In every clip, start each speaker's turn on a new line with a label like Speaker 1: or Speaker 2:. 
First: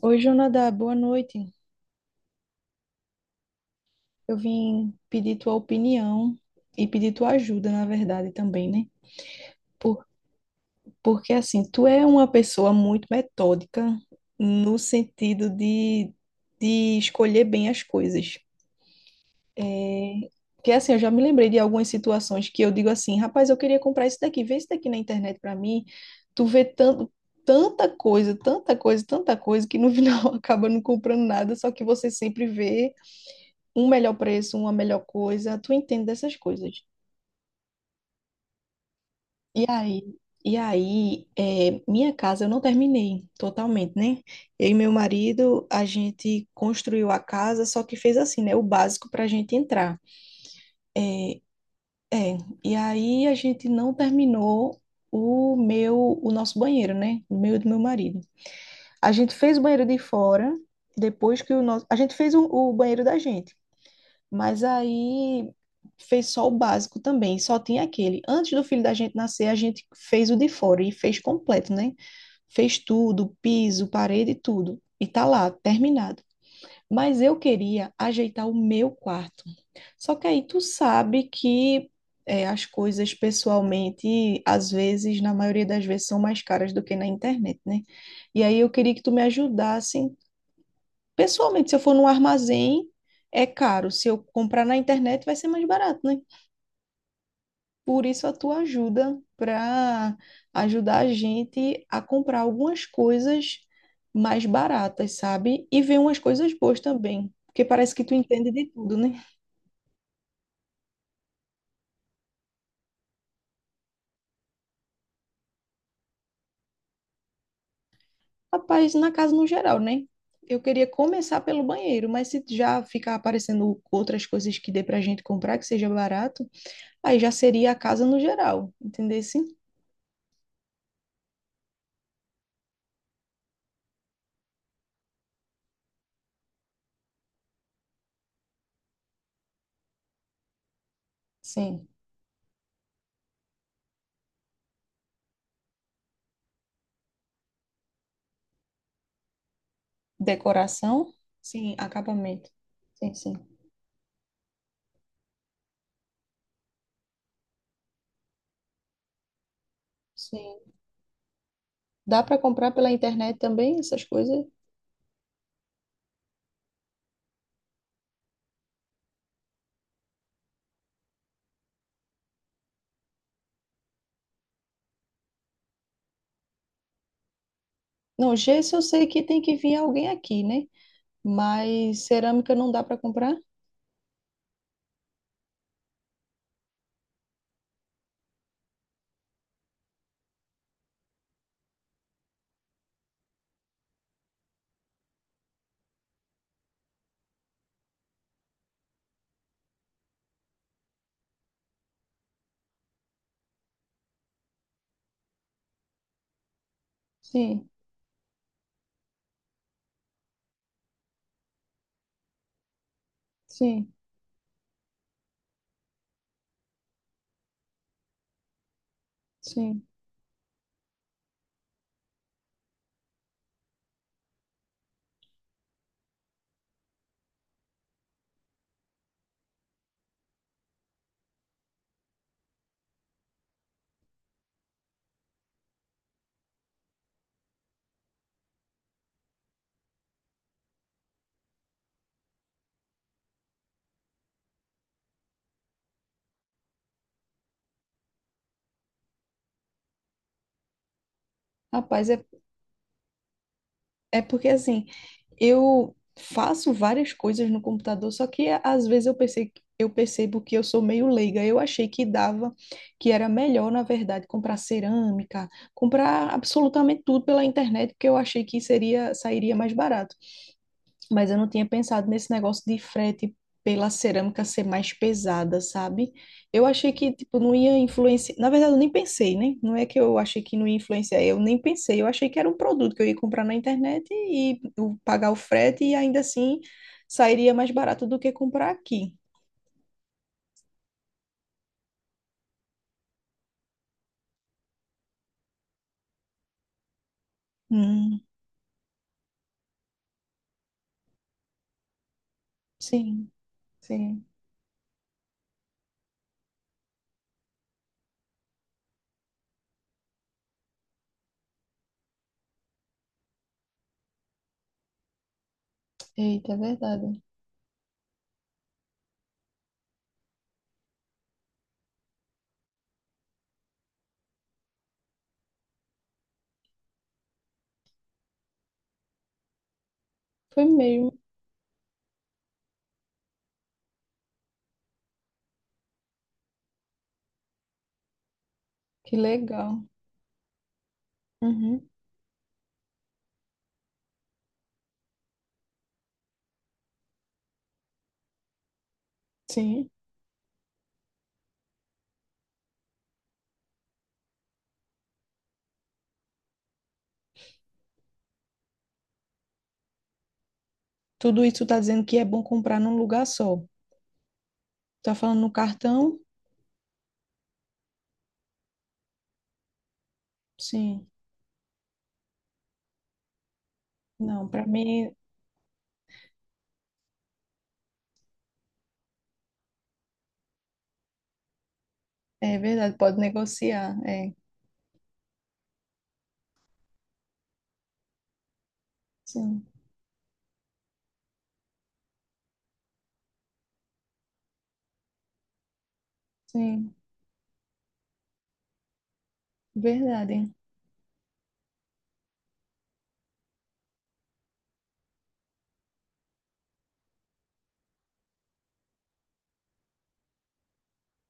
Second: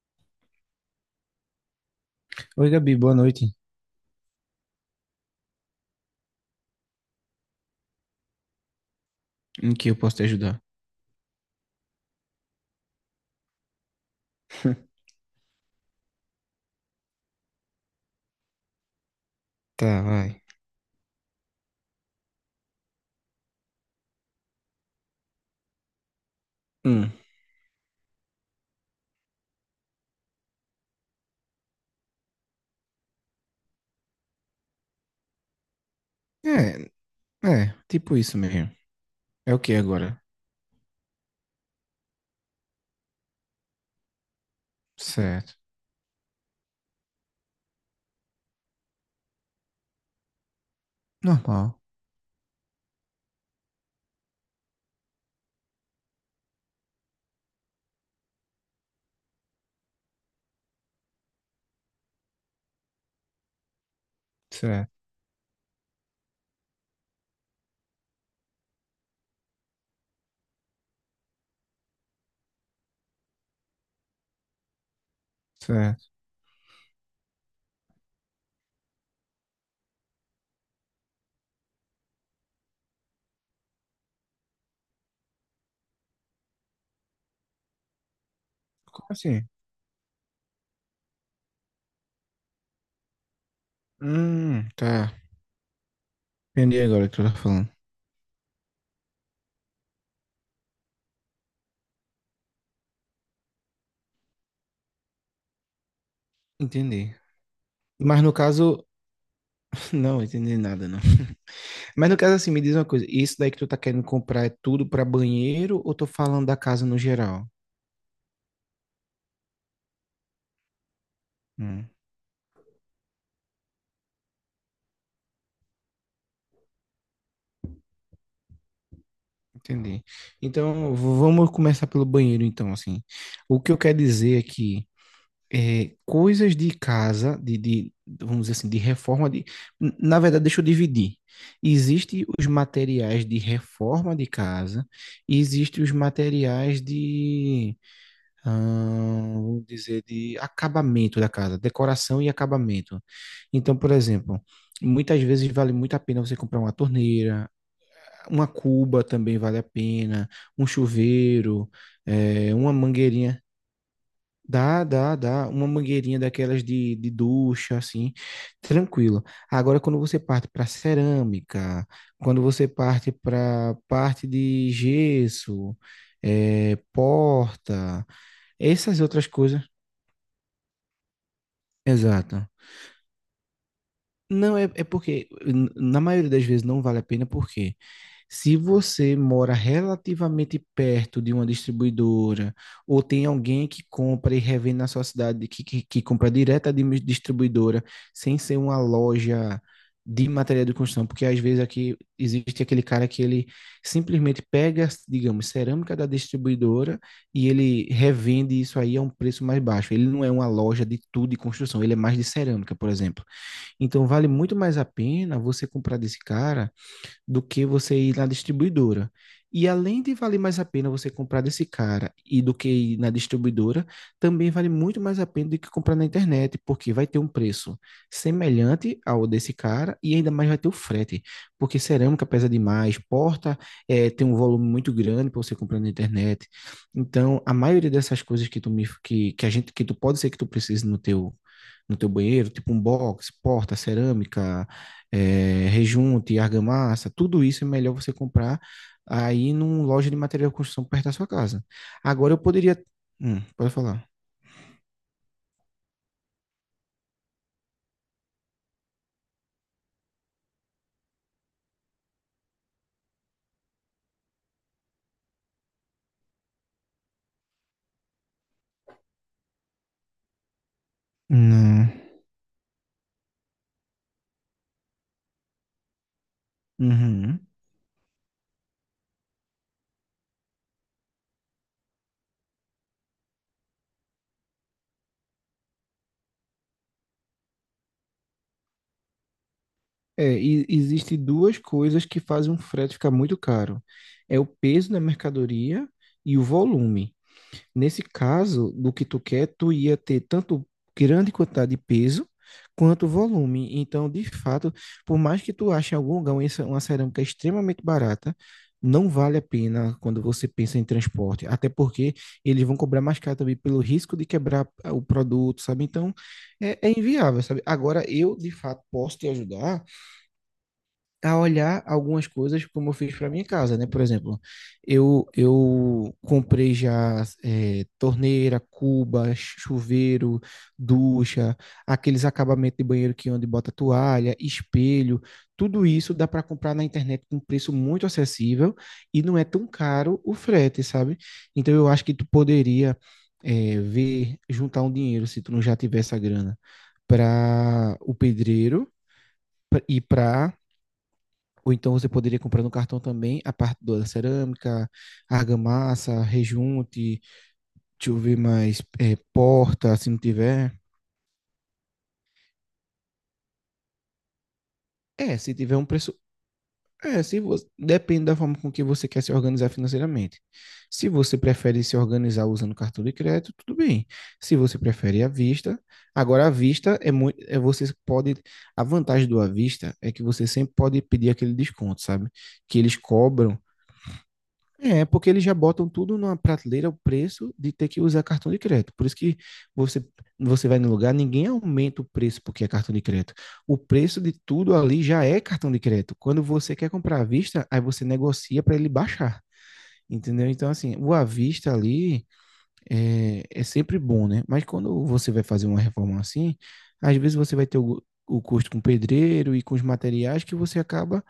Speaker 1: Oi, Jonadá, boa noite.
Speaker 2: Oi, Gabi, boa noite.
Speaker 1: Eu vim pedir tua opinião e pedir tua ajuda, na verdade, também, né?
Speaker 2: Em que eu
Speaker 1: Por,
Speaker 2: posso te ajudar?
Speaker 1: porque, assim, tu é uma pessoa muito metódica no sentido de escolher bem as coisas.
Speaker 2: Tá,
Speaker 1: É,
Speaker 2: vai.
Speaker 1: que, assim, eu já me lembrei de algumas situações que eu digo assim, rapaz, eu queria comprar isso daqui, vê isso daqui na internet pra mim. Tu vê
Speaker 2: Hum.
Speaker 1: tanta coisa, tanta coisa, tanta coisa, que no final acaba não comprando nada, só que você sempre vê um melhor preço, uma melhor coisa, tu entende dessas coisas.
Speaker 2: É, é, tipo isso mesmo. É o
Speaker 1: E
Speaker 2: que
Speaker 1: aí,
Speaker 2: agora?
Speaker 1: e aí, minha casa eu não terminei totalmente, né? Eu e meu
Speaker 2: Certo.
Speaker 1: marido, a gente construiu a casa, só que fez assim, né? O básico para a gente entrar.
Speaker 2: Normal.
Speaker 1: É, e aí a gente não terminou o nosso banheiro, né? O meu e do meu marido. A gente fez o banheiro de fora, depois que a gente fez o banheiro da gente. Mas
Speaker 2: Certo,
Speaker 1: aí fez só o básico também, só tinha aquele. Antes do filho da gente nascer, a gente fez o de fora e fez completo, né? Fez tudo, piso, parede, tudo. E tá lá,
Speaker 2: certo.
Speaker 1: terminado. Mas eu queria ajeitar o meu quarto. Só que aí tu sabe que as coisas pessoalmente, às vezes, na maioria das vezes, são mais caras do que na internet, né? E aí eu queria que
Speaker 2: Como
Speaker 1: tu me
Speaker 2: assim?
Speaker 1: ajudasse. Pessoalmente, se eu for num armazém, é caro. Se eu comprar na
Speaker 2: Tá.
Speaker 1: internet, vai ser mais barato, né?
Speaker 2: Entendi agora o que tu tá falando.
Speaker 1: Por isso a tua ajuda para ajudar a gente a comprar algumas coisas mais baratas, sabe? E ver umas coisas boas
Speaker 2: Entendi.
Speaker 1: também, porque parece que tu
Speaker 2: Mas no
Speaker 1: entende de
Speaker 2: caso,
Speaker 1: tudo, né?
Speaker 2: não entendi nada, não. Mas no caso, assim, me diz uma coisa. Isso daí que tu tá querendo comprar é tudo pra banheiro ou tô falando da casa no geral?
Speaker 1: Rapaz, na casa no geral, né? Eu queria começar pelo
Speaker 2: Hum,
Speaker 1: banheiro, mas se já ficar aparecendo outras coisas que dê pra gente comprar que seja barato, aí já seria a casa no geral, entendesse?
Speaker 2: entendi. Então, vamos começar pelo banheiro, então, assim. O que eu quero dizer é que coisas de casa, de, vamos dizer assim, de reforma de. Na verdade, deixa eu dividir.
Speaker 1: Sim.
Speaker 2: Existem os materiais de reforma de casa, e existem os materiais de, ah, vamos dizer, de
Speaker 1: Decoração?
Speaker 2: acabamento da casa,
Speaker 1: Sim,
Speaker 2: decoração e
Speaker 1: acabamento.
Speaker 2: acabamento.
Speaker 1: Sim, sim.
Speaker 2: Então, por exemplo, muitas vezes vale muito a pena você comprar uma torneira, uma cuba também vale a pena, um
Speaker 1: Sim.
Speaker 2: chuveiro,
Speaker 1: Dá para comprar
Speaker 2: uma
Speaker 1: pela internet
Speaker 2: mangueirinha.
Speaker 1: também essas coisas?
Speaker 2: Dá, dá, dá. Uma mangueirinha daquelas de ducha, assim, tranquilo. Agora, quando você parte para cerâmica, quando você parte para parte de gesso, porta,
Speaker 1: Não, gesso eu
Speaker 2: essas
Speaker 1: sei que
Speaker 2: outras
Speaker 1: tem que
Speaker 2: coisas.
Speaker 1: vir alguém aqui, né? Mas
Speaker 2: Exato.
Speaker 1: cerâmica não dá para comprar?
Speaker 2: Não, é porque, na maioria das vezes, não vale a pena, porque se você mora relativamente perto de uma distribuidora, ou tem alguém que compra e revende na sua cidade, que compra direto de uma distribuidora, sem ser uma loja de material de construção, porque às vezes aqui existe aquele cara que ele simplesmente pega, digamos, cerâmica da distribuidora e
Speaker 1: Sim,
Speaker 2: ele revende isso aí a um preço mais baixo. Ele não é uma loja de tudo de construção, ele é mais de cerâmica, por exemplo.
Speaker 1: sim,
Speaker 2: Então vale muito mais a pena você comprar desse cara do que você ir na distribuidora. E
Speaker 1: sim.
Speaker 2: além de valer mais a pena você comprar desse cara e do que ir na distribuidora, também vale muito mais a pena do que comprar na internet, porque vai ter um preço semelhante ao desse cara e ainda mais vai ter o frete, porque cerâmica pesa demais, porta tem um volume muito grande para você comprar na internet. Então, a maioria dessas coisas que a gente que tu pode ser que tu precise no teu no teu banheiro, tipo um box, porta, cerâmica, rejunte, argamassa, tudo isso é melhor você comprar aí numa loja de material de construção perto da sua casa.
Speaker 1: Rapaz, é.
Speaker 2: Agora eu poderia. Pode falar.
Speaker 1: É porque assim, eu faço várias coisas no computador, só que às vezes eu pensei, eu percebo que eu sou meio leiga. Eu achei que dava, que era melhor, na verdade, comprar cerâmica, comprar absolutamente tudo pela internet, porque eu achei que seria, sairia mais barato, mas eu não tinha
Speaker 2: Não.
Speaker 1: pensado nesse negócio de frete pela cerâmica ser mais pesada, sabe? Eu achei que, tipo,
Speaker 2: Uhum.
Speaker 1: não ia influenciar. Na verdade, eu nem pensei, né? Não é que eu achei que não ia influenciar, eu nem pensei. Eu achei que era um produto que eu ia comprar na internet e eu pagar o frete e ainda assim sairia mais barato do que comprar aqui.
Speaker 2: É, e existe duas coisas que fazem um frete ficar muito caro. É o peso da mercadoria e o volume. Nesse
Speaker 1: Hum,
Speaker 2: caso, do que tu quer, tu ia ter tanto grande quantidade de peso quanto
Speaker 1: sim,
Speaker 2: volume. Então,
Speaker 1: sim.
Speaker 2: de fato, por mais que tu ache em algum lugar uma uma cerâmica extremamente barata, não vale a pena quando você pensa em transporte, até porque eles vão cobrar mais caro também pelo risco de quebrar o produto, sabe? Então,
Speaker 1: Eita, é
Speaker 2: é
Speaker 1: verdade.
Speaker 2: inviável, sabe? Agora, eu, de fato, posso te ajudar a olhar algumas coisas como eu fiz para minha casa, né? Por exemplo, eu comprei já torneira, cuba, chuveiro,
Speaker 1: Foi mesmo.
Speaker 2: ducha, aqueles acabamentos de banheiro que onde bota toalha, espelho, tudo isso dá para comprar na internet com preço muito acessível
Speaker 1: Que
Speaker 2: e não é tão
Speaker 1: legal.
Speaker 2: caro o frete, sabe? Então eu
Speaker 1: Uhum,
Speaker 2: acho que tu poderia ver juntar um dinheiro se tu não já tivesse a grana para o pedreiro
Speaker 1: sim.
Speaker 2: e para, ou então você poderia comprar no cartão também a parte da cerâmica, argamassa, rejunte, deixa eu ver mais, porta, se não tiver.
Speaker 1: Tudo isso tá dizendo que é bom comprar num lugar só. Tá
Speaker 2: É,
Speaker 1: falando no
Speaker 2: se tiver um preço.
Speaker 1: cartão?
Speaker 2: É, se você... depende da forma com que você quer se organizar financeiramente. Se
Speaker 1: Sim.
Speaker 2: você prefere se organizar usando cartão de crédito, tudo bem.
Speaker 1: Não,
Speaker 2: Se
Speaker 1: para
Speaker 2: você
Speaker 1: mim.
Speaker 2: prefere à vista, agora à vista é muito, você pode, a vantagem do à vista é que você sempre pode pedir aquele desconto, sabe?
Speaker 1: É
Speaker 2: Que
Speaker 1: verdade,
Speaker 2: eles
Speaker 1: pode
Speaker 2: cobram.
Speaker 1: negociar. É,
Speaker 2: É, porque eles já botam tudo numa prateleira o preço de ter que usar cartão de crédito. Por isso que
Speaker 1: sim,
Speaker 2: você, você vai no lugar, ninguém aumenta o preço porque é cartão de crédito. O preço de tudo ali já é cartão de crédito. Quando você quer
Speaker 1: sim,
Speaker 2: comprar à vista, aí você negocia para ele baixar. Entendeu?
Speaker 1: verdade.
Speaker 2: Então, assim, o à vista ali é sempre bom, né? Mas quando você vai fazer uma reforma assim, às vezes você vai ter o custo com o pedreiro e com os materiais que você acaba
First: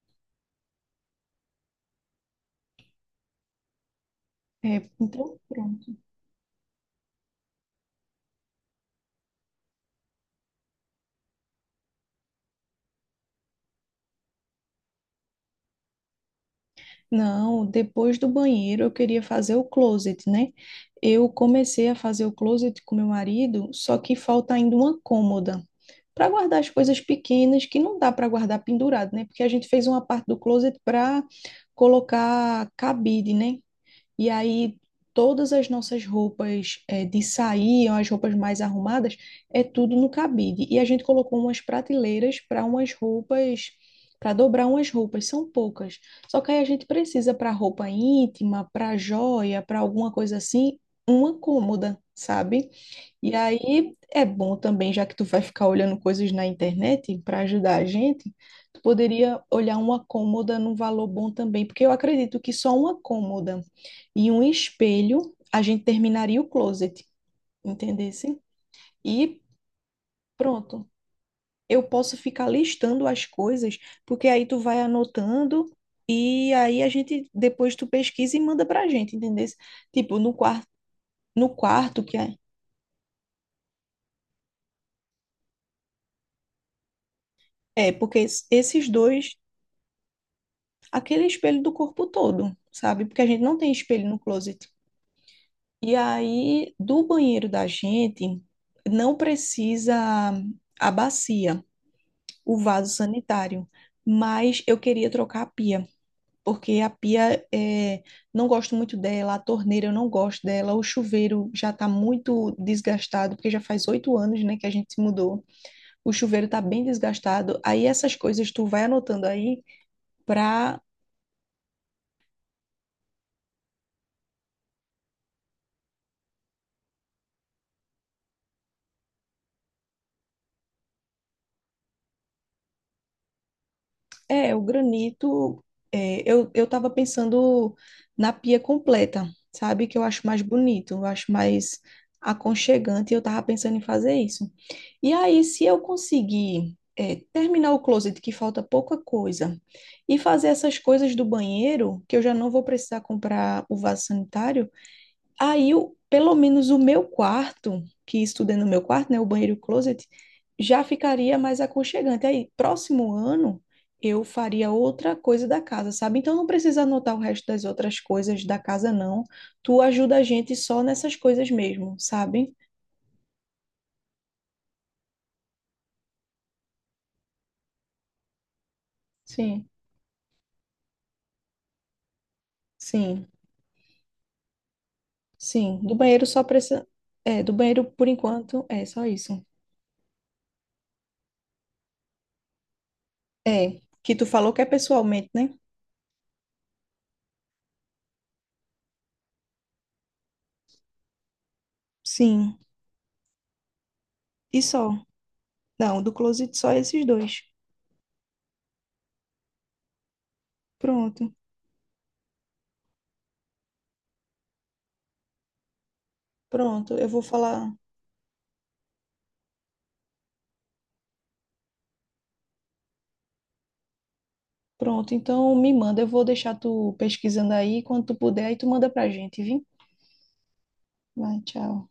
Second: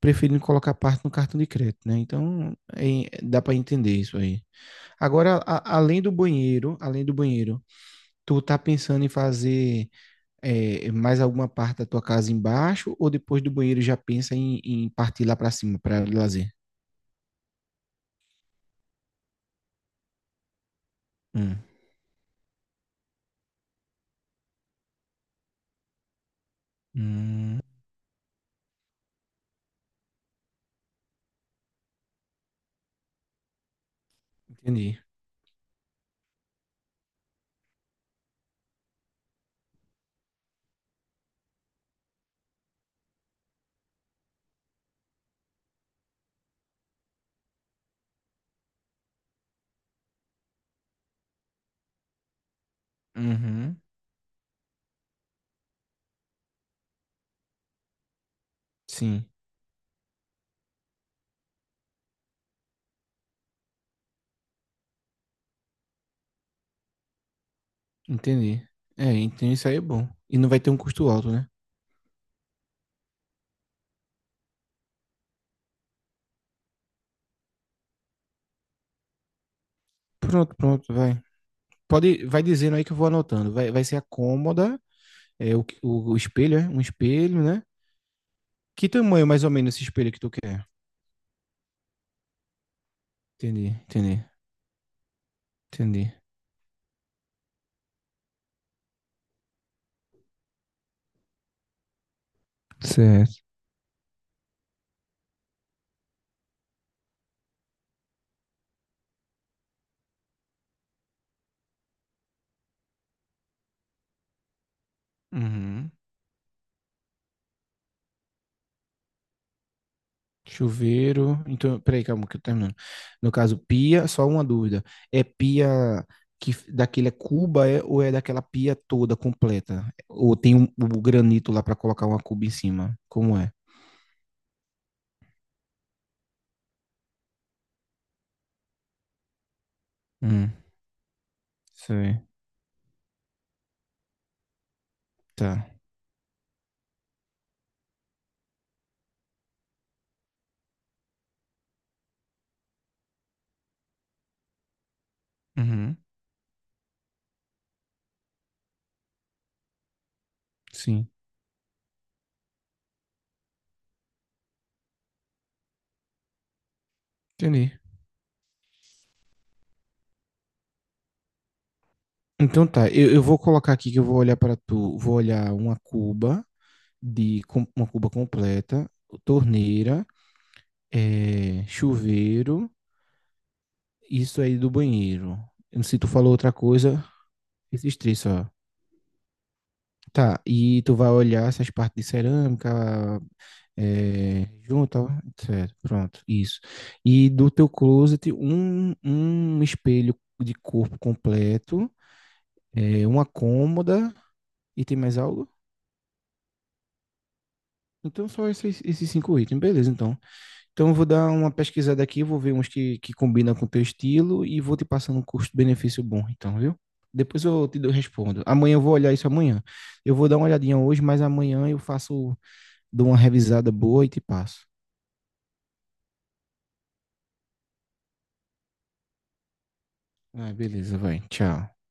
Speaker 2: preferindo colocar parte no cartão de crédito, né? Então, dá para entender isso aí.
Speaker 1: É,
Speaker 2: Agora,
Speaker 1: então, pronto.
Speaker 2: além do banheiro, tu tá pensando em fazer mais alguma parte da tua casa embaixo ou depois do banheiro já pensa em partir lá para cima para lazer?
Speaker 1: Não, depois do banheiro eu queria fazer o closet, né? Eu
Speaker 2: Hum.
Speaker 1: comecei a fazer o closet com meu marido, só que falta ainda uma cômoda para guardar as coisas
Speaker 2: Hum,
Speaker 1: pequenas que não dá para guardar pendurado, né? Porque a gente fez uma parte do closet para colocar cabide, né? E aí
Speaker 2: entendi.
Speaker 1: todas as nossas roupas de sair, as roupas mais arrumadas, é tudo no cabide. E a gente colocou umas prateleiras para umas roupas, para dobrar umas roupas, são poucas. Só que aí a gente precisa para roupa íntima, para joia, para alguma coisa assim, uma cômoda, sabe? E
Speaker 2: Uhum,
Speaker 1: aí é bom também, já que tu vai ficar olhando coisas na internet para ajudar a gente, tu
Speaker 2: sim.
Speaker 1: poderia olhar uma cômoda num valor bom também, porque eu acredito que só uma cômoda e um espelho, a gente terminaria o closet, entendesse?
Speaker 2: Entendi. É,
Speaker 1: E
Speaker 2: então isso aí é bom. E não vai ter um
Speaker 1: pronto.
Speaker 2: custo alto, né?
Speaker 1: Eu posso ficar listando as coisas, porque aí tu vai anotando e aí a gente depois tu pesquisa e manda pra gente, entendesse? Tipo,
Speaker 2: Pronto, pronto, vai.
Speaker 1: no quarto que
Speaker 2: Pode,
Speaker 1: é,
Speaker 2: vai dizendo aí que eu vou anotando. Vai ser a cômoda, o espelho, é? Um espelho, né?
Speaker 1: é porque esses
Speaker 2: Que tamanho
Speaker 1: dois,
Speaker 2: mais ou menos esse espelho que tu quer?
Speaker 1: aquele espelho do corpo todo, sabe? Porque a gente não
Speaker 2: Entendi,
Speaker 1: tem espelho no
Speaker 2: entendi,
Speaker 1: closet. E
Speaker 2: entendi.
Speaker 1: aí do banheiro da gente não precisa a bacia, o vaso
Speaker 2: Certo.
Speaker 1: sanitário, mas eu queria trocar a pia, porque a pia não gosto muito dela, a torneira eu não gosto dela, o chuveiro já está muito desgastado, porque já faz 8 anos, né, que a gente se mudou.
Speaker 2: Uhum.
Speaker 1: O chuveiro está bem desgastado. Aí essas coisas tu vai anotando aí para.
Speaker 2: Chuveiro. Então, peraí, calma, que eu tô terminando. No caso, pia, só uma dúvida. É pia que daquele é cuba ou é daquela pia toda completa? Ou tem o granito lá pra colocar uma cuba em cima? Como é?
Speaker 1: É, o granito, eu tava pensando na pia completa, sabe? Que eu acho mais bonito, eu acho mais
Speaker 2: Sei,
Speaker 1: aconchegante, e eu tava pensando em fazer isso. E aí, se
Speaker 2: tá.
Speaker 1: eu conseguir, terminar o closet, que falta pouca coisa, e fazer essas coisas do banheiro, que eu já não vou precisar comprar o vaso sanitário. Aí,
Speaker 2: Uhum,
Speaker 1: pelo menos o meu quarto, que estudei no meu quarto, né, o banheiro e o closet, já
Speaker 2: sim,
Speaker 1: ficaria mais aconchegante. Aí, próximo ano, eu faria outra coisa da casa, sabe? Então, não precisa anotar o resto das
Speaker 2: entendi.
Speaker 1: outras coisas da casa, não. Tu ajuda a gente só nessas coisas mesmo, sabe?
Speaker 2: Então tá, eu vou colocar aqui que eu vou olhar para tu, vou olhar uma cuba uma cuba completa,
Speaker 1: Sim,
Speaker 2: torneira, chuveiro,
Speaker 1: sim,
Speaker 2: isso aí do banheiro.
Speaker 1: sim.
Speaker 2: Eu não sei
Speaker 1: Do
Speaker 2: se tu
Speaker 1: banheiro
Speaker 2: falou
Speaker 1: só
Speaker 2: outra
Speaker 1: precisa.
Speaker 2: coisa,
Speaker 1: É, do banheiro,
Speaker 2: esses
Speaker 1: por
Speaker 2: três só.
Speaker 1: enquanto, é só isso.
Speaker 2: Tá, e tu vai olhar essas partes de cerâmica,
Speaker 1: É, que tu
Speaker 2: é,
Speaker 1: falou que é
Speaker 2: junta, ó,
Speaker 1: pessoalmente, né?
Speaker 2: certo, pronto, isso. E do teu closet, um espelho de corpo completo
Speaker 1: Sim,
Speaker 2: uma cômoda
Speaker 1: e
Speaker 2: e
Speaker 1: só.
Speaker 2: tem mais algo?
Speaker 1: Não, do closet só esses dois.
Speaker 2: Então só esses cinco itens, beleza, então. Então eu vou dar
Speaker 1: Pronto.
Speaker 2: uma pesquisada aqui, vou ver uns que combinam com o teu estilo e vou te passando um custo-benefício bom, então, viu?
Speaker 1: Pronto, eu vou
Speaker 2: Depois eu
Speaker 1: falar.
Speaker 2: te respondo. Amanhã eu vou olhar isso amanhã. Eu vou dar uma olhadinha hoje, mas amanhã eu faço, dou uma revisada boa e te passo.
Speaker 1: Pronto, então me manda. Eu vou deixar tu pesquisando aí. Quando tu puder, aí tu manda pra gente, viu?
Speaker 2: Ah, beleza, vai.
Speaker 1: Vai,
Speaker 2: Tchau.
Speaker 1: tchau.